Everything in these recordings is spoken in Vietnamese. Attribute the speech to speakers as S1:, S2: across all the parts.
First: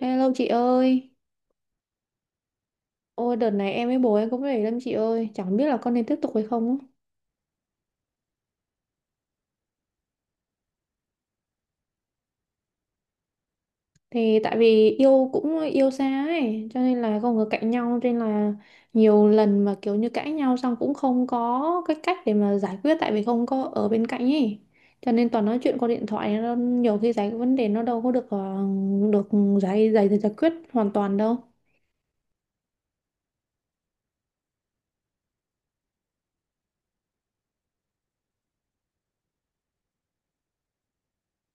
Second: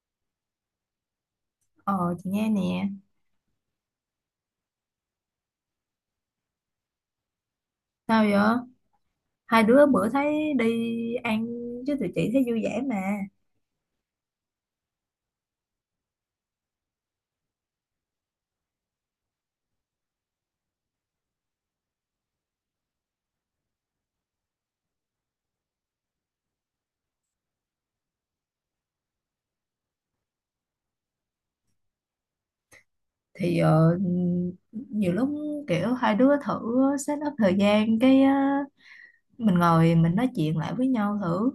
S1: Hello chị ơi,
S2: Ờ, chị nghe nè.
S1: ôi đợt này em với bố em cũng để lắm chị ơi, chẳng biết là con nên tiếp tục hay không á.
S2: Sao vậy? Hai đứa bữa thấy đi ăn chứ tụi chị thấy vui vẻ mà.
S1: Thì tại vì yêu cũng yêu xa ấy, cho nên là không có cạnh nhau, cho nên là nhiều lần mà kiểu như cãi nhau xong cũng không có cái cách để mà giải quyết tại vì không có ở bên cạnh ấy. Cho nên toàn nói chuyện qua điện thoại, nó nhiều khi giải vấn đề nó đâu có được được giải giải giải quyết hoàn toàn đâu.
S2: Thì nhiều lúc kiểu hai đứa thử set up thời gian. Cái mình ngồi mình nói chuyện lại với nhau thử.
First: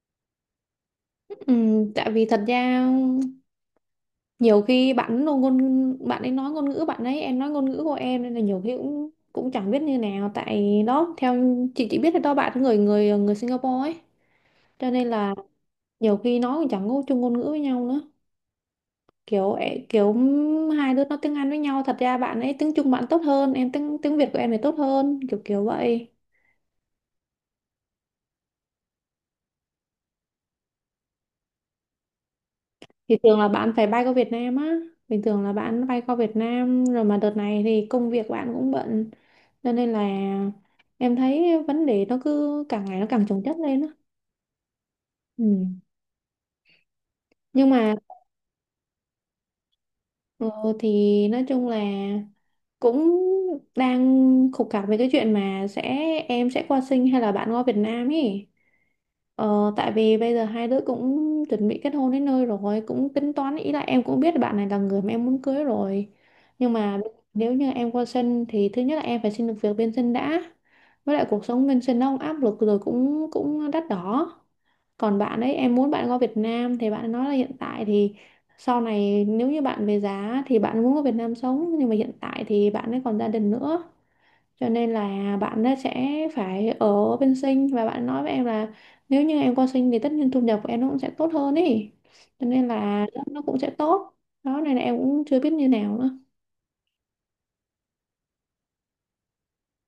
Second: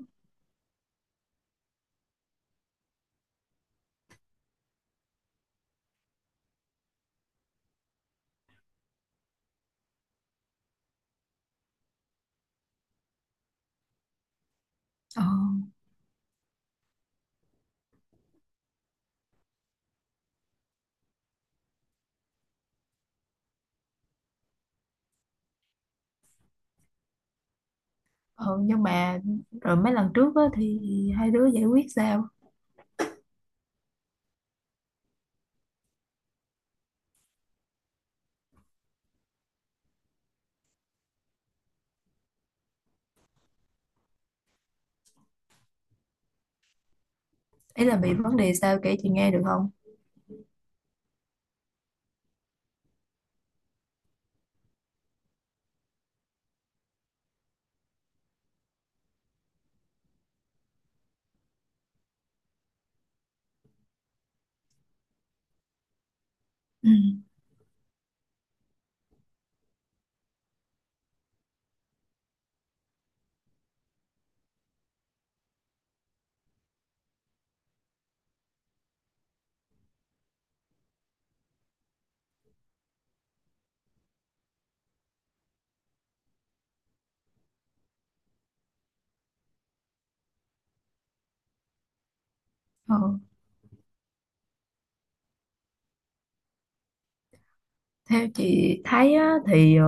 S1: Ừ, tại vì thật ra nhiều khi bạn nó ngôn bạn ấy nói ngôn ngữ bạn ấy, em nói ngôn ngữ của em nên là nhiều khi cũng cũng chẳng biết như nào, tại đó theo chị chỉ biết là đó bạn ấy người người người Singapore ấy, cho nên
S2: Ờ,
S1: là nhiều khi nói cũng chẳng có chung ngôn ngữ với nhau nữa, kiểu hai đứa nói tiếng Anh với nhau, thật ra bạn ấy tiếng Trung bạn tốt hơn em, tiếng tiếng Việt của em thì tốt hơn, kiểu kiểu vậy.
S2: ờ nhưng mà rồi mấy lần trước á, thì hai đứa giải quyết sao?
S1: Thì thường là bạn phải bay qua Việt Nam á. Bình thường là bạn bay qua Việt Nam rồi mà đợt này thì công việc bạn cũng bận. Cho nên là em thấy vấn đề nó cứ càng ngày nó càng chồng chất lên á. Ừ. Nhưng
S2: Ý
S1: mà
S2: là bị vấn đề sao, kể chị nghe được không?
S1: ờ, thì nói chung là cũng đang khúc mắc về cái chuyện mà sẽ em sẽ qua sinh hay là bạn qua Việt Nam ý. Tại vì bây giờ hai đứa cũng chuẩn bị kết hôn đến nơi rồi, cũng tính toán, ý là em cũng biết là bạn này là người mà em muốn cưới rồi, nhưng
S2: Ừ.
S1: mà nếu như em qua sân thì thứ nhất là em phải xin được việc bên sân đã, với lại cuộc sống bên sân nó cũng áp lực rồi cũng cũng đắt đỏ. Còn bạn ấy, em muốn bạn qua Việt Nam thì bạn nói là hiện tại thì sau này nếu như bạn về giá thì bạn muốn qua Việt Nam sống, nhưng mà hiện tại thì bạn ấy còn gia đình nữa, cho nên là bạn ấy sẽ phải ở bên sinh, và bạn nói với em là nếu như em qua sinh thì tất nhiên thu nhập của em nó cũng sẽ tốt hơn ý, cho nên
S2: Ờ.
S1: là nó cũng sẽ tốt. Đó, này là em cũng chưa biết như nào nữa.
S2: Theo chị thấy á, thì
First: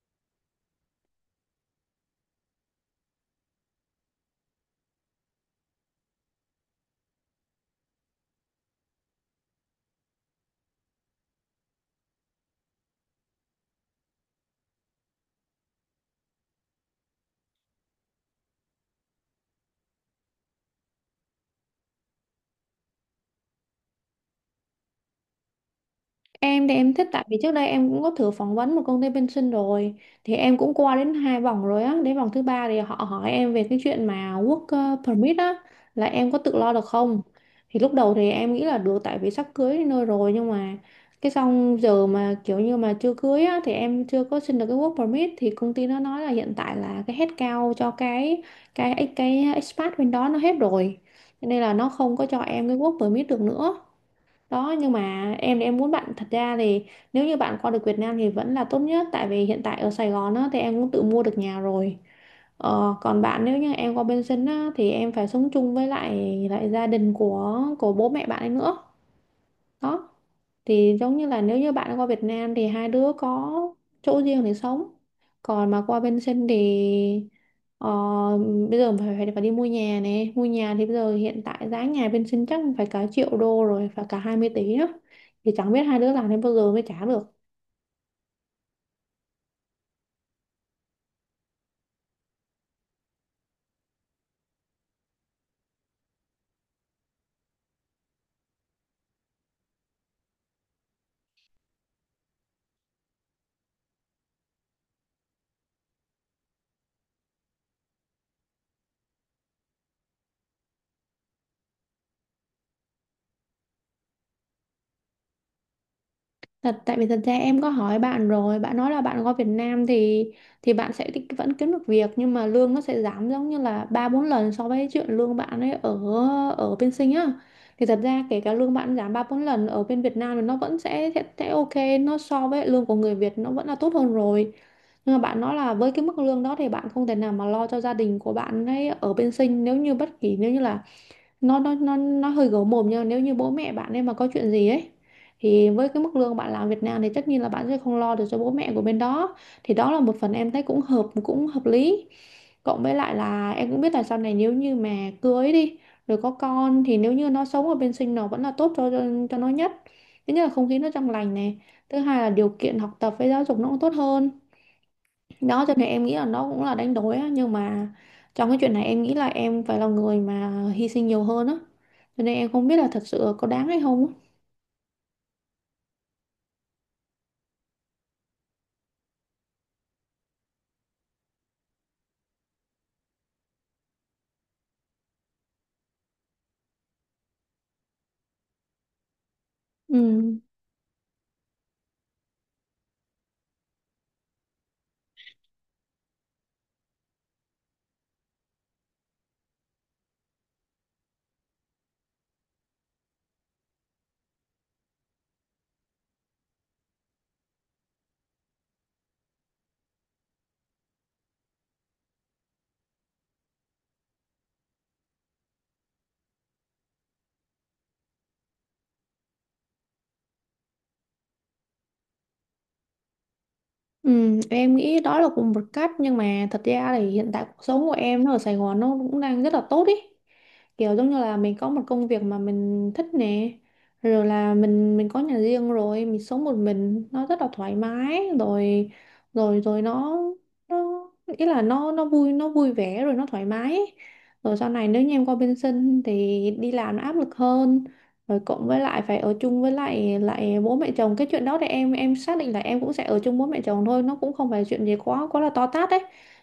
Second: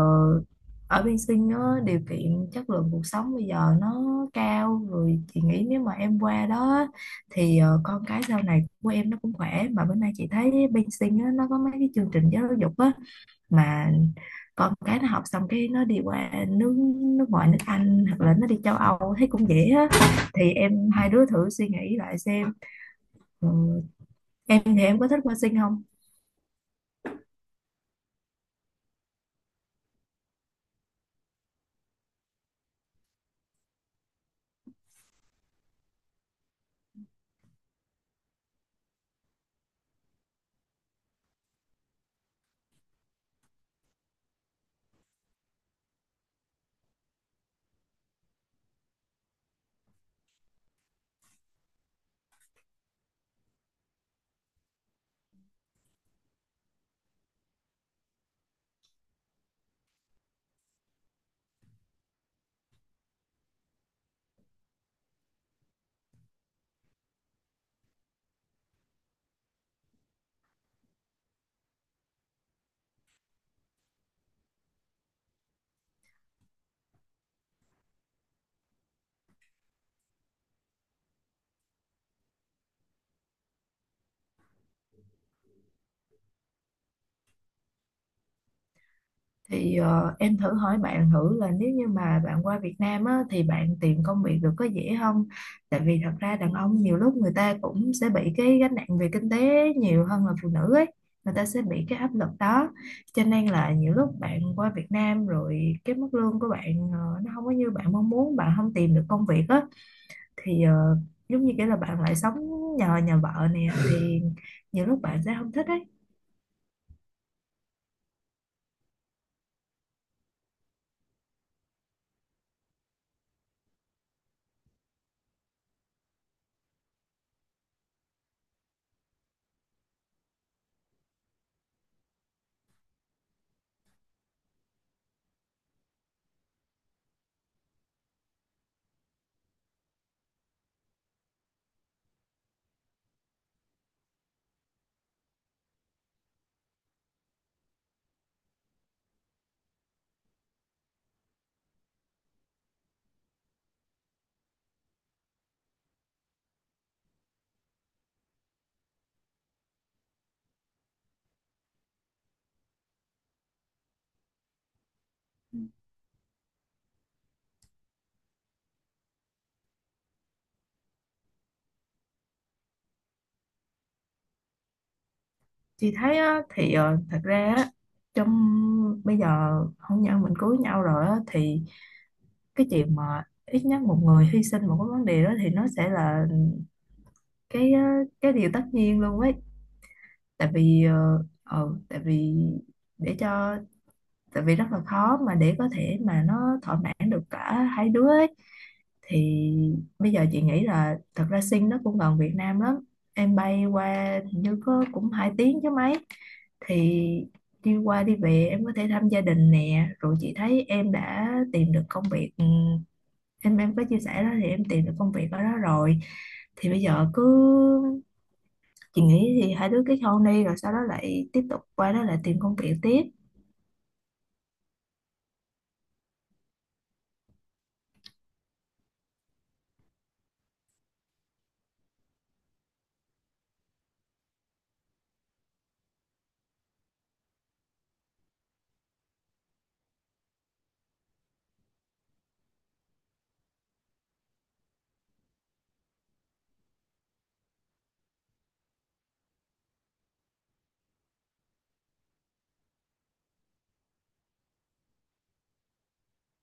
S2: ở bên Sinh á, điều kiện chất lượng cuộc sống bây giờ nó cao rồi. Chị nghĩ nếu mà em qua đó á, thì con cái sau này của em nó cũng khỏe, mà bữa nay chị thấy bên Sinh á, nó có mấy cái chương trình giáo dục á, mà con cái nó học xong cái nó đi qua nước nước ngoài, nước Anh hoặc là nó đi châu Âu thấy cũng dễ á. Thì em hai đứa thử suy nghĩ lại xem. Ừ, em thì em có thích qua Sinh không?
S1: Em thì em thích, tại vì trước đây em cũng có thử phỏng vấn một công ty bên sinh rồi, thì em cũng qua đến hai vòng rồi á, đến vòng thứ ba thì họ hỏi em về cái chuyện mà work permit á, là em có tự lo được không. Thì lúc đầu thì em nghĩ là được, tại vì sắp cưới đến nơi rồi, nhưng mà cái xong giờ mà kiểu như mà chưa cưới á thì em chưa có xin được cái work permit, thì công ty nó nói là hiện tại là cái headcount cho cái expat bên đó nó hết rồi. Cho nên là nó không có cho em cái work permit được nữa. Đó, nhưng mà em thì em muốn bạn, thật ra thì nếu như bạn qua được Việt Nam thì vẫn là tốt nhất, tại vì hiện tại ở Sài Gòn á, thì em cũng tự mua được nhà rồi. Còn bạn, nếu như em qua bên sinh á, thì em phải sống chung với lại lại gia đình của bố mẹ bạn ấy nữa. Đó, thì giống như là nếu như bạn qua Việt Nam thì hai đứa có chỗ riêng để sống, còn mà qua bên sinh thì ờ, bây giờ phải, phải đi mua nhà, này mua nhà thì bây giờ hiện tại giá nhà bên sinh chắc phải cả triệu đô rồi, phải cả 20 tỷ á, thì chẳng biết hai đứa làm đến bao giờ mới trả được.
S2: Thì em thử hỏi bạn thử là nếu như mà bạn qua Việt Nam á, thì bạn tìm công việc được có dễ không? Tại vì thật ra đàn ông nhiều lúc người ta cũng sẽ bị cái gánh nặng về kinh tế nhiều hơn là phụ nữ ấy. Người ta sẽ bị cái áp lực đó. Cho nên là nhiều lúc bạn qua Việt Nam rồi cái mức lương của bạn nó không có như bạn mong muốn, bạn không tìm được công việc á, thì giống như kiểu là bạn lại sống nhờ nhà vợ nè, thì nhiều lúc bạn sẽ không thích ấy.
S1: Thật, tại vì thật ra em có hỏi bạn rồi, bạn nói là bạn qua Việt Nam thì bạn sẽ vẫn kiếm được việc, nhưng mà lương nó sẽ giảm giống như là ba bốn lần so với chuyện lương bạn ấy ở ở bên Sinh á. Thì thật ra kể cả lương bạn giảm ba bốn lần ở bên Việt Nam thì nó vẫn sẽ, sẽ ok, nó so với lương của người Việt nó vẫn là tốt hơn rồi. Nhưng mà bạn nói là với cái mức lương đó thì bạn không thể nào mà lo cho gia đình của bạn ấy ở bên Sinh, nếu như bất kỳ, nếu như là nó hơi gấu mồm, nhưng mà nếu như bố mẹ bạn ấy mà có chuyện gì ấy thì với cái mức lương bạn làm Việt Nam thì tất nhiên là bạn sẽ không lo được cho bố mẹ của bên đó. Thì đó là một phần em thấy cũng hợp lý, cộng với lại là em cũng biết là sau này nếu như mà cưới đi rồi có con thì nếu như nó sống ở bên sinh nó vẫn là tốt cho nó nhất. Thứ nhất là không khí nó trong lành này, thứ hai là điều kiện học tập với giáo dục nó cũng tốt hơn. Đó, cho nên em nghĩ là nó cũng là đánh đổi á, nhưng mà trong cái chuyện này em nghĩ là em phải là người mà hy sinh nhiều hơn á, cho nên em không biết là thật sự có đáng hay không á.
S2: Chị thấy á, thì thật ra á, trong bây giờ hôn nhân mình cưới nhau rồi á, thì cái chuyện mà ít nhất một người hy sinh một cái vấn đề đó thì nó sẽ là cái cái điều tất nhiên luôn ấy.
S1: Ừ.
S2: Tại vì ờ, ờ, tại vì để cho tại vì rất là khó mà để có thể mà nó thỏa mãn được cả hai đứa ấy. Thì bây giờ chị nghĩ là thật ra Sing nó cũng gần Việt Nam lắm, em bay qua hình như có cũng 2 tiếng chứ mấy. Thì đi qua đi về em có thể thăm gia đình nè, rồi chị thấy em đã tìm được công việc, ừ, em có chia sẻ đó thì em tìm được công việc ở đó rồi. Thì bây giờ cứ, chị nghĩ thì hai đứa kết hôn đi rồi sau đó lại tiếp tục qua đó lại tìm công việc tiếp.
S1: Ừ, em nghĩ đó là cũng một cách, nhưng mà thật ra thì hiện tại cuộc sống của em nó ở Sài Gòn nó cũng đang rất là tốt ý, kiểu giống như là mình có một công việc mà mình thích nè, rồi là mình có nhà riêng rồi, mình sống một mình nó rất là thoải mái rồi rồi rồi nó ý là nó vui, nó vui vẻ rồi nó thoải mái. Rồi sau này nếu như em qua bên sinh thì đi làm nó áp lực hơn, rồi cộng với lại phải ở chung với lại lại bố mẹ chồng, cái chuyện đó thì em xác định là em cũng sẽ ở chung bố mẹ chồng thôi, nó cũng không phải chuyện gì quá quá là to tát đấy.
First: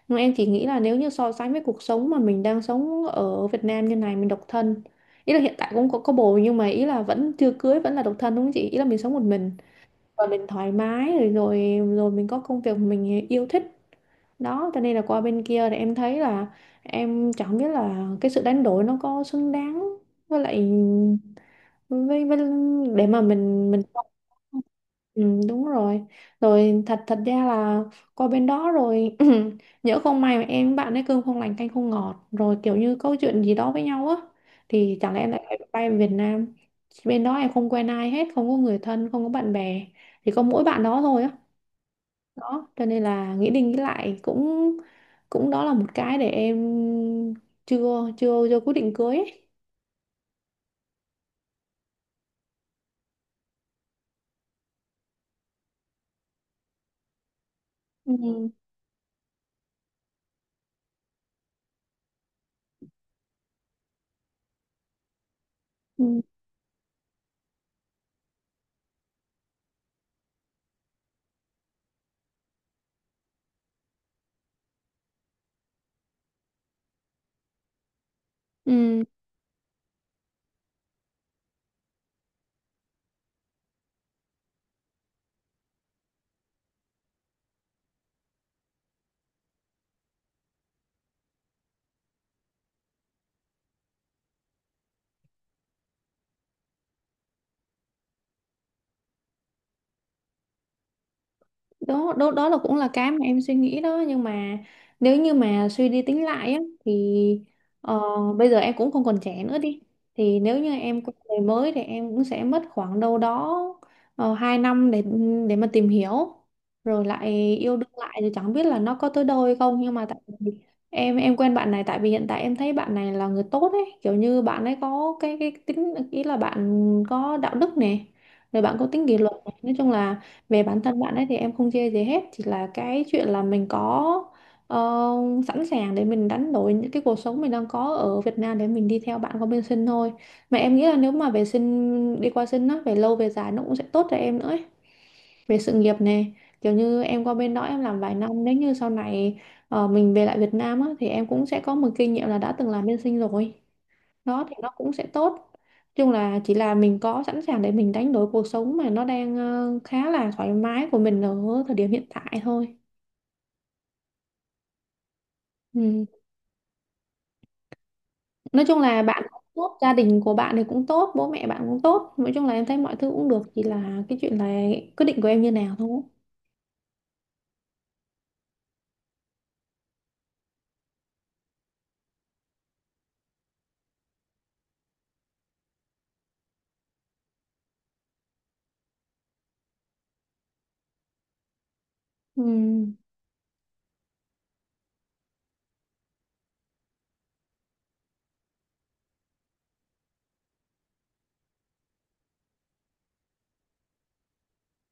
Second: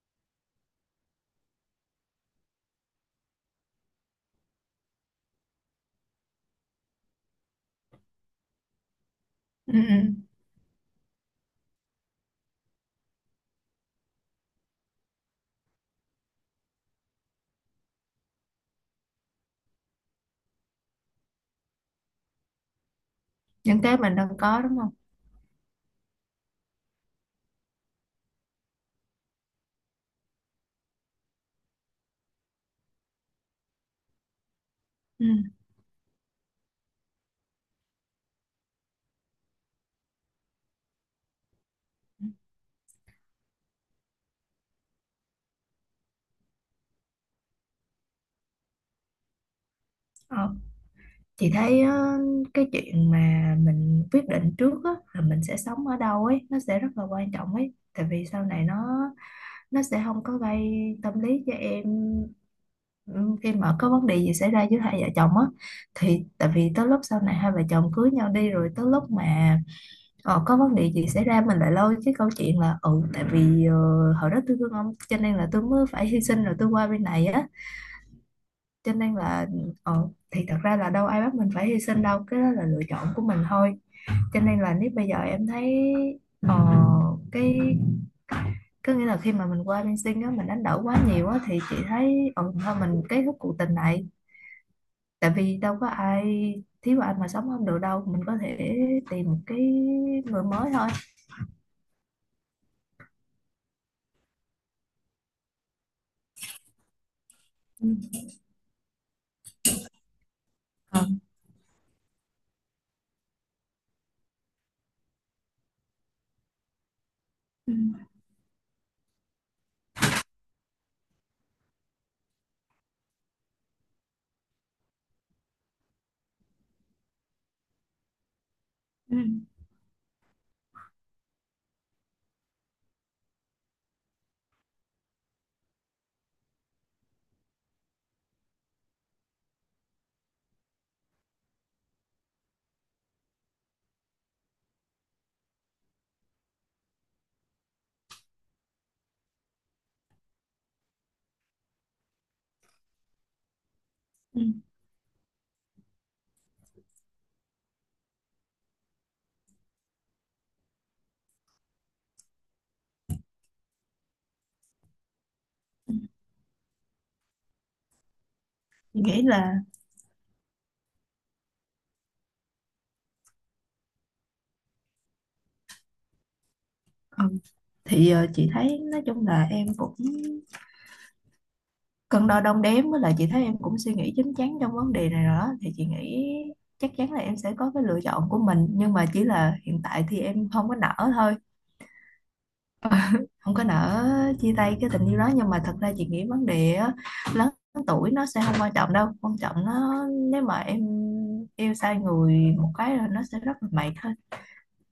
S1: Nhưng em chỉ nghĩ là nếu như so sánh với cuộc sống mà mình đang sống ở Việt Nam như này, mình độc thân, ý là hiện tại cũng có bồ, nhưng mà ý là vẫn chưa cưới, vẫn là độc thân đúng không chị, ý là mình sống một mình
S2: Ừ, ừ.
S1: và mình thoải mái rồi, rồi mình có công việc mình yêu thích. Đó cho nên là qua bên kia thì em thấy là em chẳng biết là cái sự đánh đổi nó có xứng đáng với lại với, để mà mình.
S2: Những cái mình đang có đúng không.
S1: Ừ, đúng rồi, thật thật ra là qua bên đó rồi nhỡ không may mà em với bạn ấy cơm không lành canh không ngọt, rồi kiểu như câu chuyện gì đó với nhau á, thì chẳng lẽ
S2: Ừ.
S1: em lại phải bay về Việt Nam. Bên đó em không quen ai hết, không có người thân, không có bạn bè, chỉ có mỗi bạn đó thôi á. Đó cho nên là nghĩ đi nghĩ lại cũng, đó là một cái để em chưa chưa chưa quyết định cưới ấy.
S2: Ờ. Chị thấy cái chuyện mà mình quyết định trước á, là mình sẽ sống ở đâu ấy, nó sẽ rất là quan trọng ấy. Tại vì sau
S1: Ừ.
S2: này nó sẽ không có gây tâm lý cho em, ừ, khi mà có vấn đề gì xảy ra giữa hai vợ chồng á,
S1: Ừ.
S2: thì tại vì tới lúc sau này hai vợ chồng cưới nhau đi rồi, tới lúc mà có vấn đề gì xảy ra mình lại lôi cái câu chuyện là, ừ, tại vì hồi đó tôi thương ông cho nên là tôi mới phải hy sinh rồi tôi qua bên này á, cho
S1: Ừ.
S2: nên là thì thật ra là đâu ai bắt mình phải hy sinh đâu, cái đó là lựa chọn của mình thôi. Cho nên là nếu bây giờ em thấy ờ, cái, có nghĩa là khi mà mình qua bên Sing á mình đánh đổi quá nhiều á, thì chị thấy thôi mình kết thúc cuộc tình này. Tại vì đâu có ai thiếu anh mà sống không được đâu, mình có thể tìm một cái người mới thôi.
S1: Đó, đó đó là cũng là cái mà em suy nghĩ đó, nhưng mà nếu như mà suy đi tính lại á thì
S2: Ừ.
S1: ờ, bây giờ em cũng không còn trẻ nữa đi, thì nếu như em
S2: Ờ.
S1: quen người mới thì em cũng sẽ mất khoảng đâu đó 2 năm để mà tìm hiểu, rồi lại
S2: Ừ.
S1: yêu đương lại thì chẳng biết là nó có tới đâu hay không, nhưng mà tại vì em quen bạn này, tại vì hiện tại em thấy bạn này là người tốt ấy, kiểu như bạn ấy có cái tính, ý là bạn có đạo đức nè, rồi bạn có tính
S2: Ừ.
S1: kỷ luật này. Nói chung là về bản thân bạn ấy thì em không chê gì hết, chỉ là cái chuyện là mình có ờ, sẵn sàng để mình đánh đổi những cái cuộc sống mình đang có ở Việt Nam để mình đi theo bạn qua bên sinh thôi. Mà em nghĩ là nếu mà về sinh, đi qua sinh á, về lâu về dài nó cũng sẽ tốt cho em nữa ấy. Về sự nghiệp này, kiểu như em qua bên đó em làm vài năm, nếu như sau này mình về lại Việt Nam á thì em cũng sẽ có một kinh nghiệm là đã từng làm bên sinh rồi,
S2: Ừ.
S1: nó thì nó cũng sẽ tốt. Nói chung là chỉ là mình có sẵn sàng để mình đánh đổi cuộc sống mà nó đang khá là thoải mái của mình ở thời điểm hiện tại thôi. Ừ. Nói chung
S2: Chị
S1: là bạn
S2: nghĩ
S1: cũng
S2: là
S1: tốt, gia đình của bạn thì cũng tốt, bố mẹ bạn cũng tốt, nói chung là em thấy mọi thứ cũng được, chỉ là cái chuyện là quyết định của em như nào thôi.
S2: ờ, thì chị thấy nói chung là em cũng cân đo đong đếm, với lại chị thấy em cũng suy nghĩ chín chắn trong vấn đề này rồi đó. Thì chị nghĩ chắc chắn là em sẽ có cái lựa chọn của mình, nhưng mà chỉ là hiện tại thì em không có nỡ thôi.
S1: Ừ.
S2: Không có nỡ chia tay cái tình yêu đó. Nhưng mà thật ra chị nghĩ vấn đề á, lớn tuổi nó sẽ không quan trọng đâu, quan trọng nó, nếu mà em yêu sai người một cái là nó sẽ rất là mệt.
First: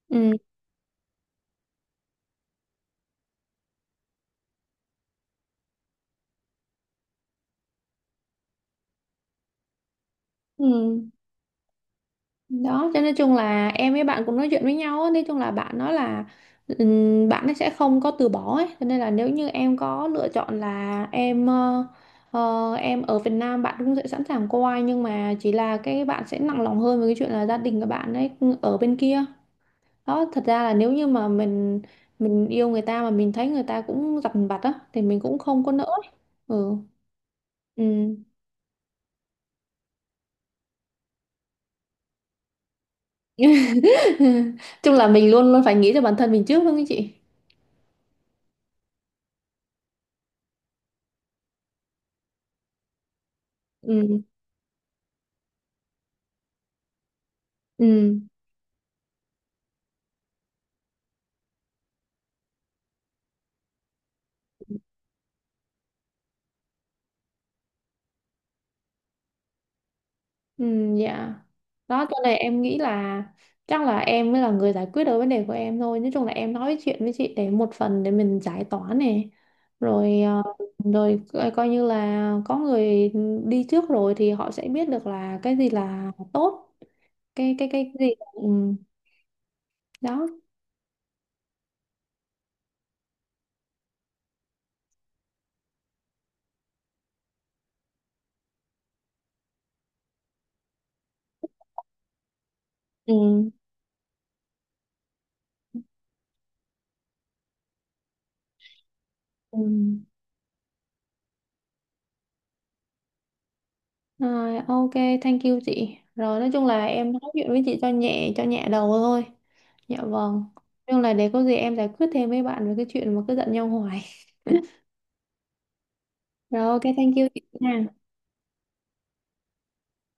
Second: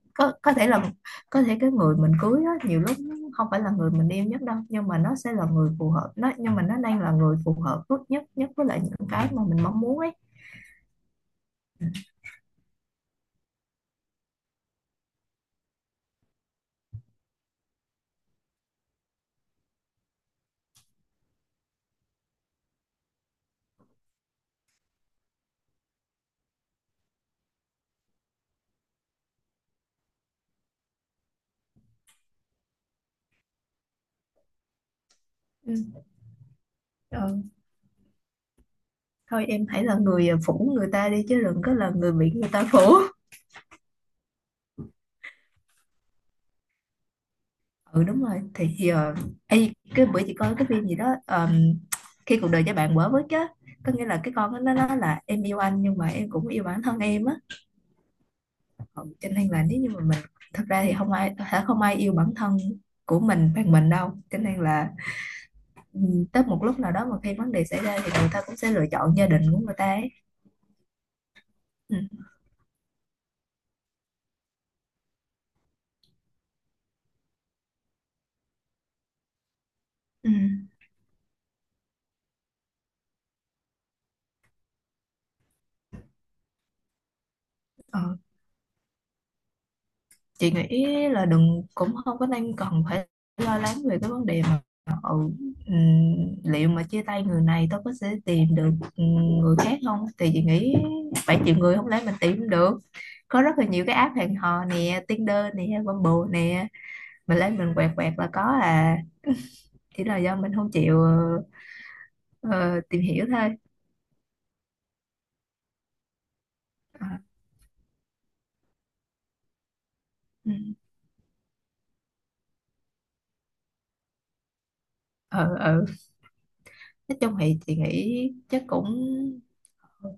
S1: Ừ.
S2: Có có thể là có thể cái người mình cưới á, nhiều lúc nó không phải là người mình yêu nhất đâu, nhưng mà nó sẽ là người phù hợp. Nó, nhưng mà nó đang là người phù hợp nhất nhất với lại những cái mà mình mong muốn ấy.
S1: Ừ. Đó cho nên chung là em với bạn cũng nói chuyện với nhau á, nói chung là bạn nói là bạn ấy sẽ không có từ bỏ ấy, cho nên là nếu như em có lựa chọn là em, em ở Việt Nam bạn cũng sẽ sẵn sàng qua, nhưng mà chỉ là cái bạn sẽ nặng lòng hơn với cái chuyện là gia đình của bạn ấy, ở bên kia. Đó thật ra là nếu như mà mình yêu người ta mà mình thấy người ta cũng dằn vặt á thì mình cũng không có
S2: Ừ.
S1: nỡ ấy. Ừ.
S2: Ờ,
S1: Ừ.
S2: thôi em hãy là người phủ người ta đi, chứ đừng có là người bị người ta phủ.
S1: Chung là mình luôn luôn phải nghĩ cho bản thân mình trước đúng không chị.
S2: Ừ, đúng rồi. Thì giờ, ê, cái bữa chị coi cái phim gì đó, khi cuộc đời cho bạn quả với chứ, có nghĩa là
S1: Ừ.
S2: cái con nó nói là em yêu anh nhưng mà em cũng yêu bản thân em á.
S1: Ừ.
S2: Ừ, cho nên là nếu như mà mình, thật ra thì không ai yêu bản thân của mình bằng mình đâu. Cho nên là, ừ, tới một lúc nào đó mà khi vấn đề xảy ra thì người ta cũng sẽ lựa chọn gia đình của người ta ấy.
S1: Ừ, dạ.
S2: Ừ.
S1: Đó cho nên em nghĩ là chắc là em mới là người giải quyết được vấn đề của em thôi, nói chung là em nói chuyện với chị để một phần để mình giải tỏa này, rồi
S2: Ừ.
S1: rồi coi coi như là có người đi trước rồi thì họ sẽ biết được là cái gì là tốt, cái gì
S2: Ờ,
S1: là- ừ, đó.
S2: chị nghĩ là đừng, cũng không có nên cần phải lo lắng về cái vấn đề mà, ừ, ừ, liệu mà chia tay người này tôi có sẽ tìm được, ừ, người khác không. Thì chị nghĩ, 7 triệu người không lẽ mình tìm được.
S1: Ừ.
S2: Có rất là nhiều cái app hẹn hò nè, Tinder nè, Bumble nè, mình lấy mình quẹt quẹt là có à.
S1: Ừ.
S2: Chỉ là do mình không chịu ờ, tìm hiểu thôi.
S1: Rồi ok, thank you chị, rồi nói chung là em nói
S2: À,
S1: chuyện với chị cho nhẹ, đầu thôi. Dạ vâng.
S2: ừ,
S1: Nhưng là để có gì em giải quyết thêm với bạn về cái chuyện mà cứ giận nhau hoài.
S2: ừ, ừ.
S1: Rồi ok, thank
S2: Nói
S1: you
S2: chung
S1: chị
S2: thì chị
S1: nha.
S2: nghĩ chắc cũng, ừ,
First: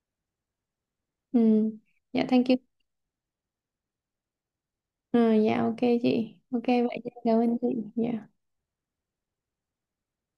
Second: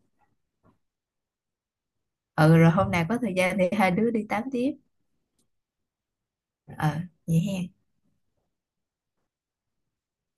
S1: Ừ. Dạ thank you.
S2: ừ, rồi hôm nào có thời gian thì hai đứa đi tám tiếp.
S1: Ừ, dạ ok chị. Ok vậy
S2: Ờ,
S1: chị, cảm
S2: vậy
S1: ơn chị.
S2: hen.
S1: Dạ.